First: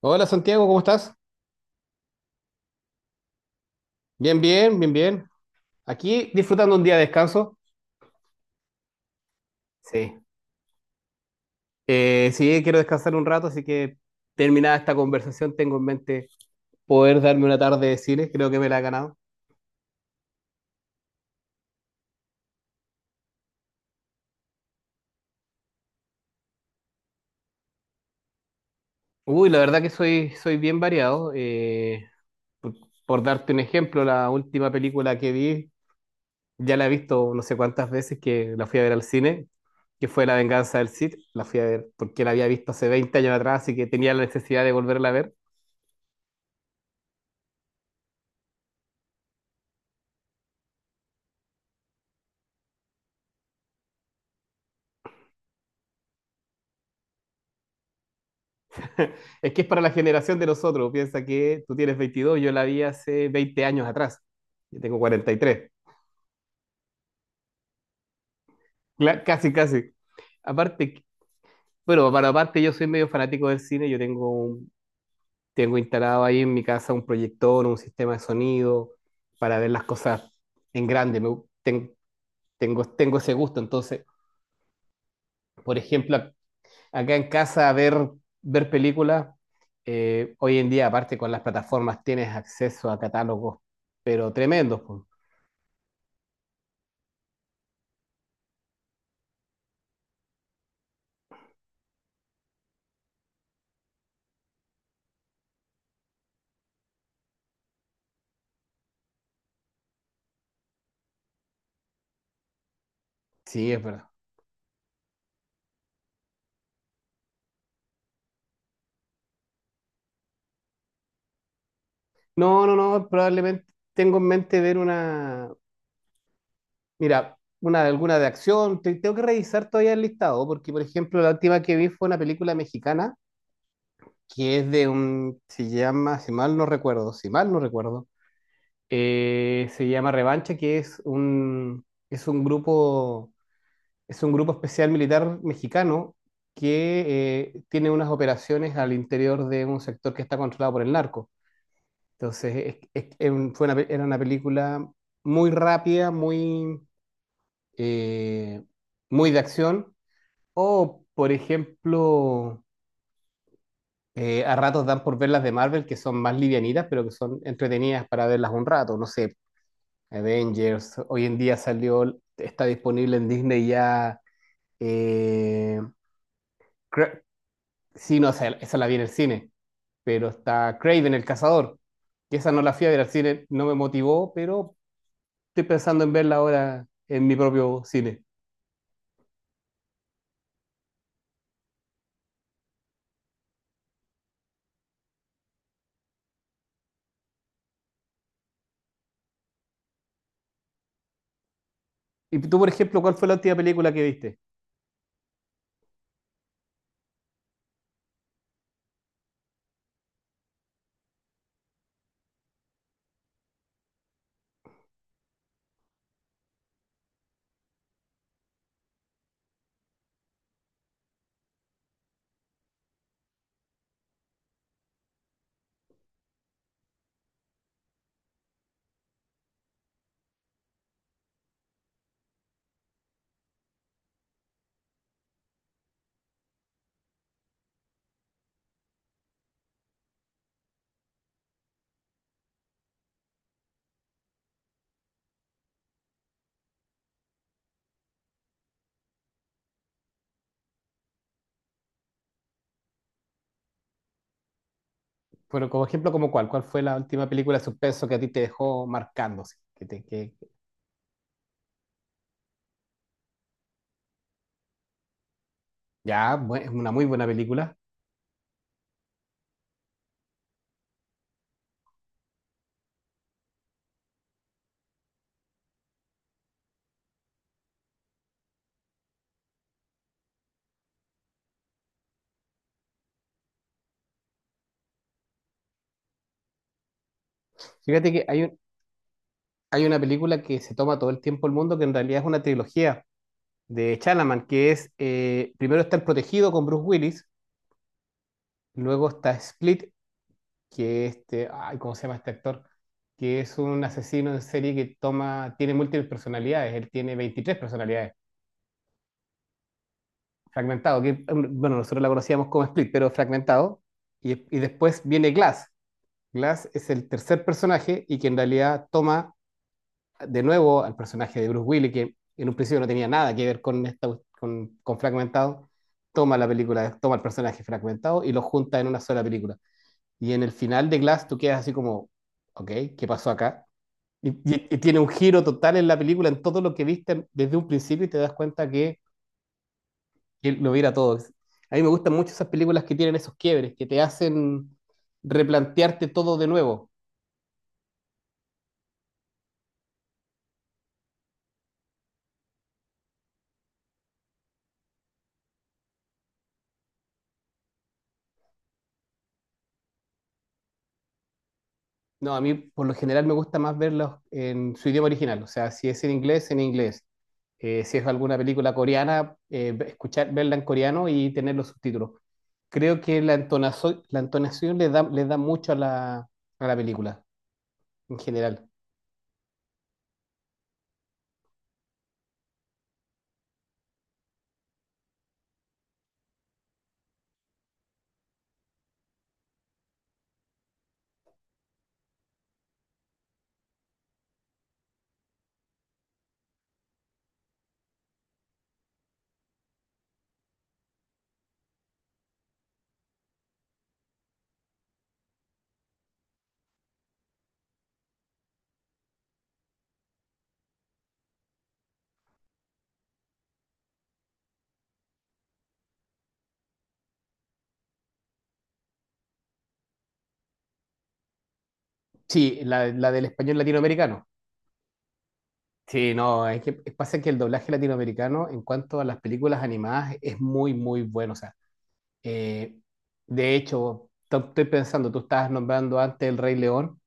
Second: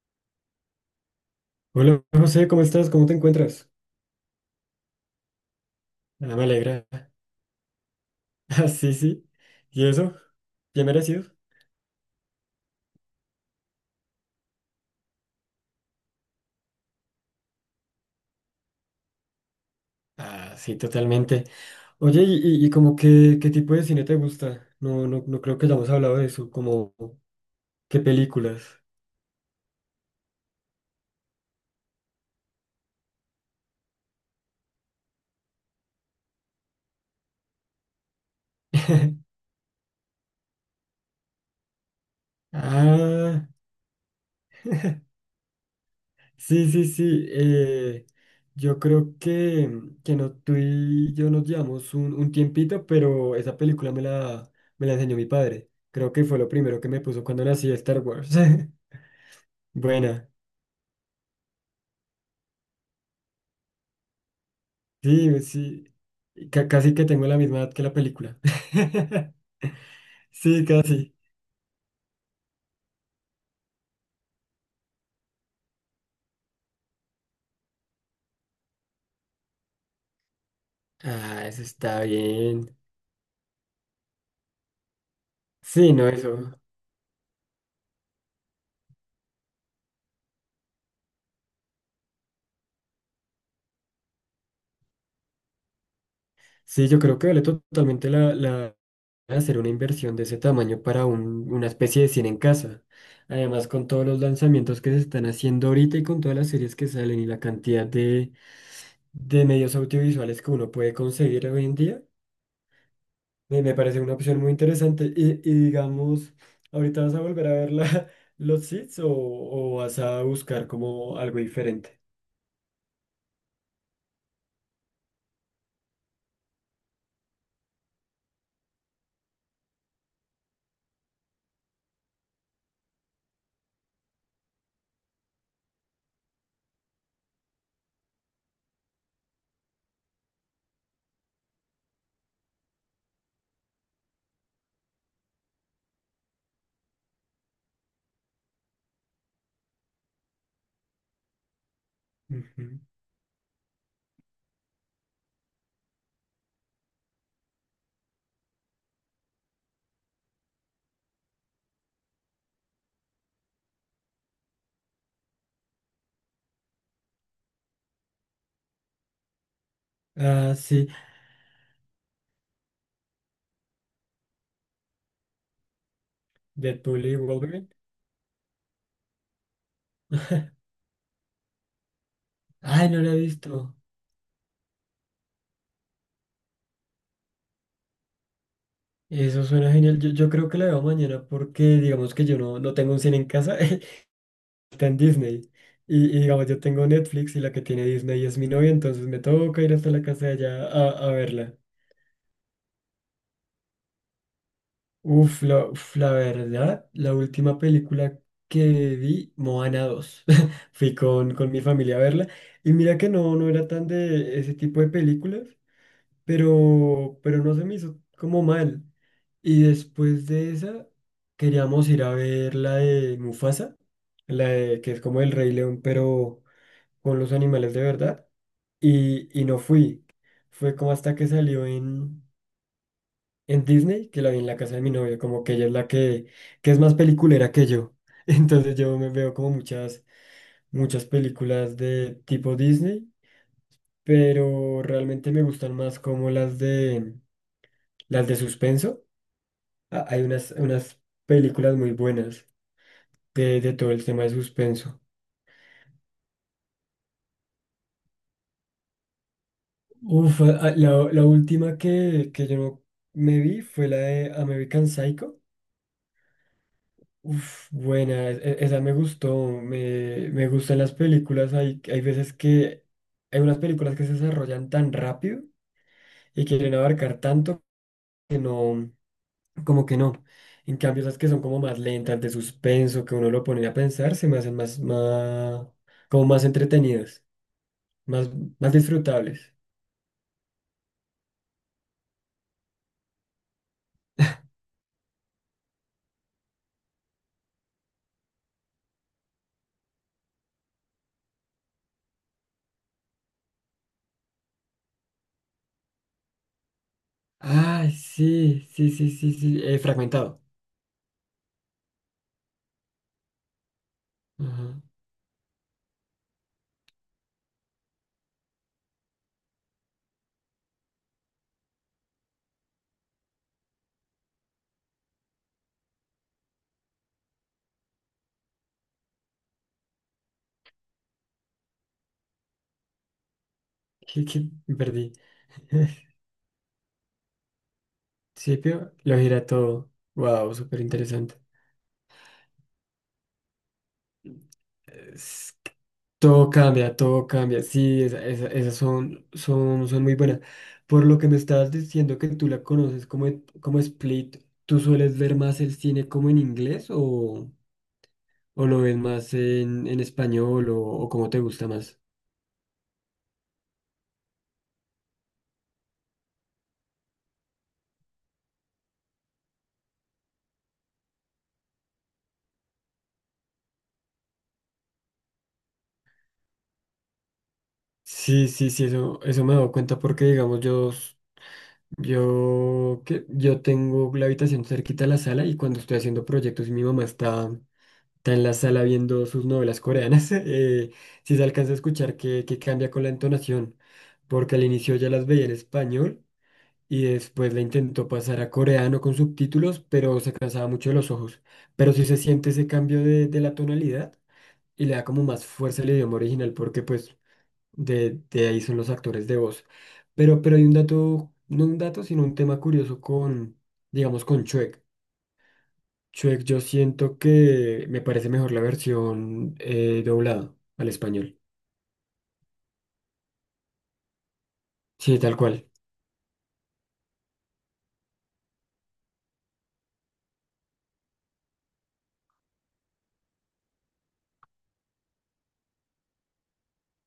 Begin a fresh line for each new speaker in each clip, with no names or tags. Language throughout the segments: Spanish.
Hola Santiago, ¿cómo estás?
Hola José, ¿cómo estás? ¿Cómo te encuentras?
Bien, bien, bien, bien. Aquí
Ah, me
disfrutando un
alegra.
día de descanso.
Ah, sí, sí. ¿Y eso?
Sí.
¿Bien merecido?
Sí, quiero descansar un rato, así que terminada esta conversación tengo en mente poder darme una tarde de cine, creo que me la ha ganado.
Ah, sí, totalmente. Oye, ¿y como qué qué tipo de cine te gusta? No, no, no creo que hayamos hablado de eso, como qué películas.
Uy, la verdad que soy bien variado. Por, por darte un ejemplo, la última película que vi, ya la he visto no sé cuántas veces que la fui a ver al cine, que fue La Venganza del Cid. La fui a ver porque la había visto hace 20 años
Ah,
atrás, así que tenía la necesidad de volverla a ver.
sí, sí, sí. Yo creo que no, tú y yo nos llevamos un tiempito, pero esa película me la enseñó mi padre. Creo que fue lo primero que me puso cuando nací Star Wars.
Es que es para la
Buena.
generación de nosotros. Piensa que tú tienes 22, yo la vi hace 20 años atrás. Yo tengo
Sí,
43.
sí, casi que tengo la misma edad que la película.
Casi, casi.
Sí,
Aparte,
casi.
bueno, para aparte yo soy medio fanático del cine. Tengo instalado ahí en mi casa un proyector, un sistema de sonido para ver las cosas en grande.
Ah, eso está bien.
Tengo, tengo ese gusto. Entonces, por
Sí, no,
ejemplo,
eso.
acá en casa ver películas, hoy en día, aparte con las plataformas, tienes acceso a catálogos, pero tremendos. Pues.
Sí, yo creo que vale totalmente la hacer una inversión de ese tamaño para una especie de cine en casa. Además, con todos los lanzamientos que se están haciendo ahorita y con todas las series que salen y la cantidad de medios audiovisuales que uno puede conseguir hoy en día.
Sí,
Me
es
parece
verdad.
una opción muy interesante. Y digamos, ¿ahorita vas a volver a ver los seeds o vas a buscar como algo diferente?
No, no, no, probablemente tengo en mente ver una, mira, una alguna de acción. Tengo que revisar todavía el listado, porque por ejemplo la última que vi fue una película mexicana que es de un, se llama, si mal no recuerdo, se llama Revancha, que es un grupo especial militar mexicano que tiene unas operaciones al interior de un sector que está controlado por el narco. Entonces,
Ujú.
es un- fue una pe- era una película muy rápida, muy, eh, muy de acción. O, por ejemplo, a ratos dan por ver las de Marvel, que son más livianitas, pero que son entretenidas para verlas un rato. No sé,
Ah, sí,
Avengers, hoy en día salió, está disponible en Disney ya. eh,
Deadpool y
Cra-
Wolverine.
sí, no, o sea, esa la vi en el cine, pero está Craven el Cazador. Y esa no la fui
Ay,
a ver
no
al
la he
cine, no
visto.
me motivó, pero estoy pensando en verla ahora en mi propio cine.
Eso suena genial. Yo creo que la veo mañana porque digamos que yo no, no tengo un cine en casa, está en Disney. Y digamos, yo tengo Netflix y la que tiene Disney es mi novia, entonces me toca ir hasta la casa de allá a verla.
¿Y tú, por ejemplo, cuál fue la última película que viste?
Uf, la verdad, la última película que vi, Moana dos. Fui con mi familia a verla. Y mira que no, no era tan de ese tipo de películas, pero no se me hizo como mal. Y después de esa, queríamos ir a ver la de Mufasa, la de, que es como el Rey León, pero con los animales de verdad. Y no fui. Fue como hasta que salió en Disney que la vi en la casa de mi novia, como que ella es la que es más peliculera que yo. Entonces yo me veo como muchas, muchas películas de tipo Disney, pero realmente me gustan más como las de suspenso. Ah, hay unas películas muy buenas de todo el tema de suspenso.
Bueno, como ejemplo, como cuál, ¿cuál fue la última película de suspenso que a ti te dejó marcándose?
Uf, la última que yo no me vi fue la de American Psycho.
Ya, es una muy buena
Uf,
película.
buena, esa me gustó, me gustan las películas, hay veces que hay unas películas que se desarrollan tan rápido y quieren abarcar tanto que no, como que no. En cambio, esas que son como más lentas, de suspenso, que uno lo pone a pensar, se me hacen como más entretenidas,
Fíjate que
más,
hay, un-
más disfrutables.
hay una película que se toma todo el tiempo el mundo, que en realidad es una trilogía de Chalaman, que es, primero está El Protegido con Bruce Willis, luego está Split, que este, ay, ¿cómo se llama este actor? Que es un asesino en serie que toma, tiene múltiples personalidades, él tiene 23
Ay,
personalidades.
sí, sí, sí, sí, sí, fragmentado.
Fragmentado, que bueno, nosotros la conocíamos como Split, pero Fragmentado. Y,
Ajá.
después viene Glass. Glass es el tercer personaje y que en realidad toma de nuevo al personaje de Bruce Willis, que en un principio no tenía nada que ver con, esta, con Fragmentado, toma la película, toma el personaje fragmentado y lo junta en una sola película. Y en el final de Glass tú quedas así como, ok, ¿qué pasó acá?
¿Qué,
Y,
qué?
y-
Me
y tiene un
perdí.
giro total en
Al
la película, en todo lo que viste desde un principio y te das cuenta
principio lo gira todo.
que
Wow,
lo
súper
viera todo.
interesante.
A mí me gustan mucho esas películas que tienen esos quiebres, que te hacen
Es que
replantearte todo de
todo
nuevo.
cambia, todo cambia. Sí, esas son, son, son muy buenas. Por lo que me estabas diciendo que tú la conoces como, como Split, ¿tú sueles ver más el cine como en inglés o lo ves más en español o cómo te gusta más?
No, a mí por lo general me gusta más verlos en su idioma original, o sea, si es en inglés, en inglés. Si es alguna película coreana, escuchar, verla en coreano y tener los subtítulos. Creo que la entonación le da mucho a la película en
Sí,
general.
sí, sí, eso me he dado cuenta porque, digamos, yo, s- yo, que, yo tengo la habitación cerquita a la sala y cuando estoy haciendo proyectos y mi mamá está está en la sala viendo sus novelas coreanas. Si se alcanza a escuchar que cambia con la entonación, porque al inicio ya las veía en español y después la intentó pasar a coreano con subtítulos, pero se cansaba mucho de los ojos. Pero sí se siente ese cambio de la tonalidad y le da como más fuerza al idioma original, porque pues de ahí son los actores de voz. Pero hay un dato, no un dato, sino un tema curioso con, digamos, con Chuek. Shrek, yo siento que me parece mejor la versión doblada al español.
Sí, la del español latinoamericano.
Sí, tal cual.
Sí, no, es que pasa que el doblaje latinoamericano en cuanto a las películas animadas es muy, muy bueno. O sea, eh, de hecho, estoy pensando, tú estabas nombrando antes El Rey León,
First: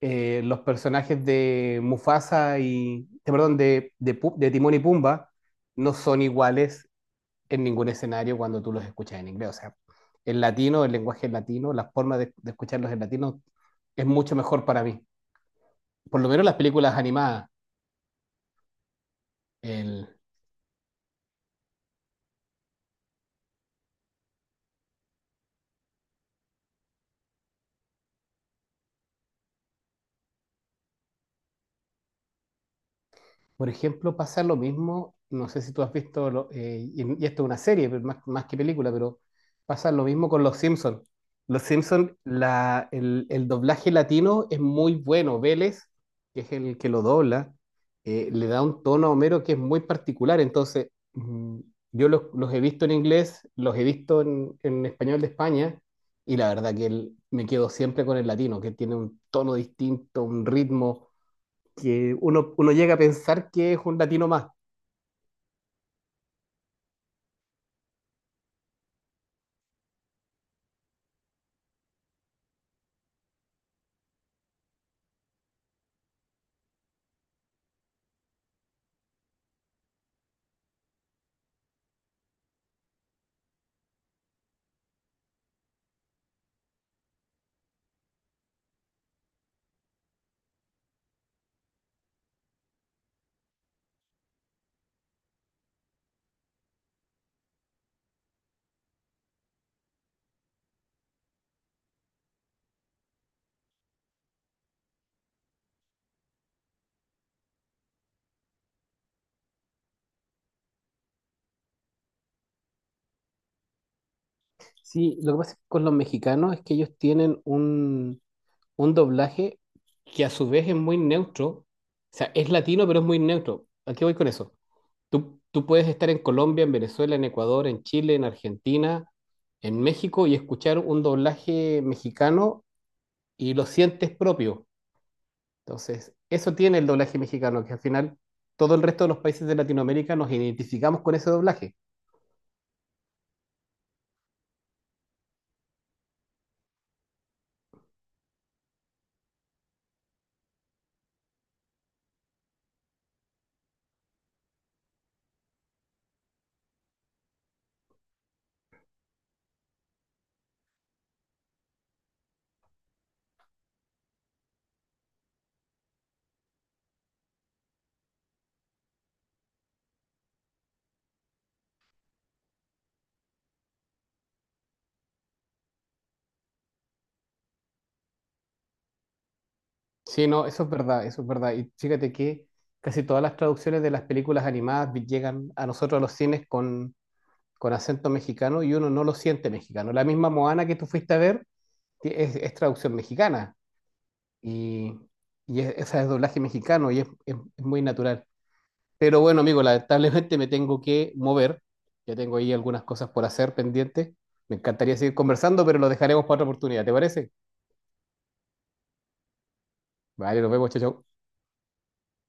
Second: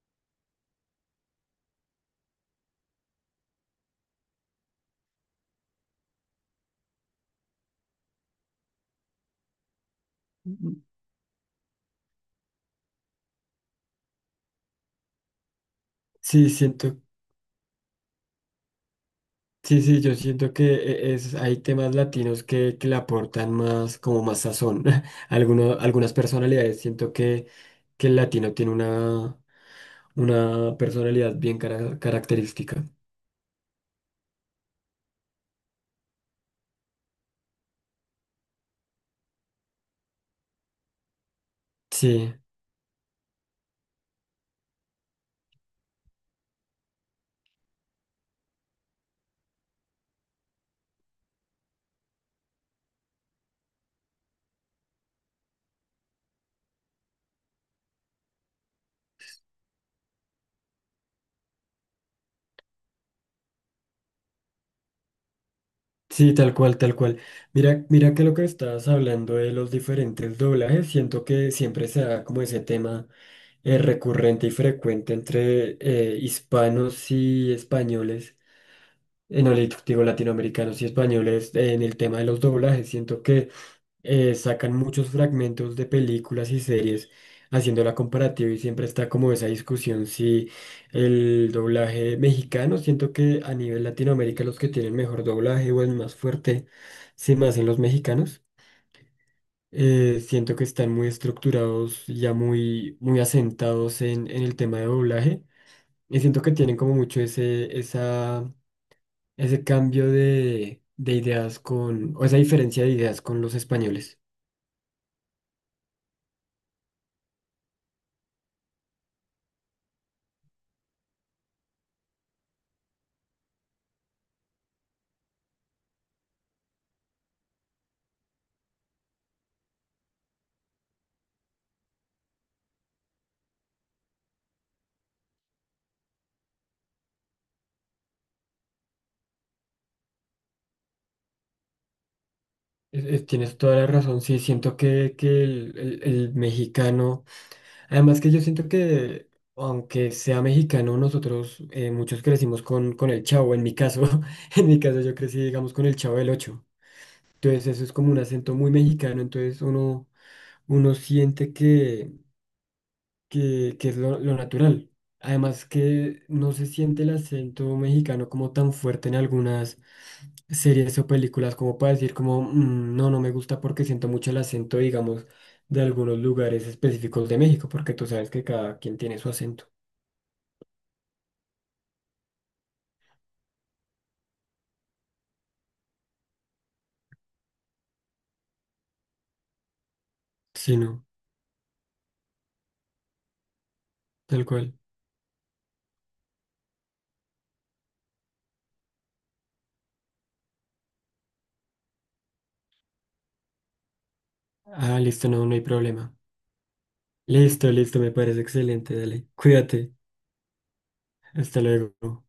los personajes de Mufasa y, perdón, de Timón y Pumba no son iguales en ningún escenario cuando tú los escuchas en inglés. O sea, el latino, el lenguaje latino, la forma de escucharlos en latino es mucho mejor para mí. Por lo menos
Sí,
las películas
siento,
animadas.
sí, sí, yo siento que hay temas latinos que le aportan más, como más sazón. Algunas personalidades, siento que el latino tiene una personalidad característica.
Por ejemplo, pasa lo mismo, no sé si tú has visto, y esto es una serie, pero más, más que película, pero pasa lo mismo con Los Simpsons. Los Simpsons,
Sí.
el doblaje latino es muy bueno. Vélez, que es el que lo dobla, le da un tono a Homero que es muy particular. Entonces, yo los he visto en inglés, los he visto en español de España, y la verdad que me quedo siempre con el latino, que tiene un tono distinto, un ritmo que uno, uno llega a pensar que es un latino más.
Sí, tal cual, tal cual. Mira, mira que lo que estabas hablando de los diferentes doblajes, siento que siempre se da como ese tema recurrente y frecuente entre hispanos y españoles. No le digo latinoamericanos y españoles en el tema de los doblajes. Siento que sacan muchos fragmentos de películas y series haciendo la comparativa y siempre está como esa discusión si el doblaje mexicano, siento que a nivel Latinoamérica los que tienen mejor doblaje o el más fuerte se me hacen los mexicanos. Siento que están muy estructurados, ya muy, muy asentados en el tema de doblaje y siento que tienen como mucho esa, ese cambio de ideas con, o esa diferencia de ideas con los españoles.
Sí, lo que pasa con los mexicanos es que ellos tienen un doblaje que a su vez es muy neutro. O sea, es latino, pero es muy neutro. ¿A qué voy con eso? Tú puedes estar en Colombia, en Venezuela, en Ecuador, en Chile, en Argentina, en México y escuchar un doblaje mexicano y lo sientes propio. Entonces, eso tiene el doblaje mexicano, que al final todo el resto de los países de Latinoamérica nos identificamos con ese doblaje.
Tienes toda la razón, sí, siento que el mexicano, además que yo siento que aunque sea mexicano, nosotros muchos crecimos con el Chavo, en mi caso. En mi caso yo crecí, digamos, con el Chavo del Ocho, entonces eso es como un acento muy mexicano, entonces uno, uno siente que es lo natural. Además que no se siente el acento mexicano como tan fuerte en algunas series o películas como para decir como, "Mm, no, no me gusta porque siento mucho el acento, digamos, de algunos lugares específicos de México, porque tú sabes que cada quien tiene su acento".
Sí, no, eso es verdad, eso es verdad. Y fíjate que casi todas las traducciones de las películas animadas llegan a nosotros a los cines con acento mexicano y uno no lo siente mexicano. La misma Moana que
Sí,
tú
no,
fuiste a ver es traducción mexicana
tal cual.
y, esa es doblaje mexicano y es, es muy natural. Pero bueno, amigo, lamentablemente me tengo que mover. Ya tengo ahí algunas cosas por hacer pendientes. Me encantaría
Ah,
seguir
listo, no, no hay
conversando, pero lo
problema.
dejaremos para otra oportunidad, ¿te parece?
Listo, listo, me parece excelente, dale. Cuídate.
Vale, nos vemos, chao, chao.
Hasta luego.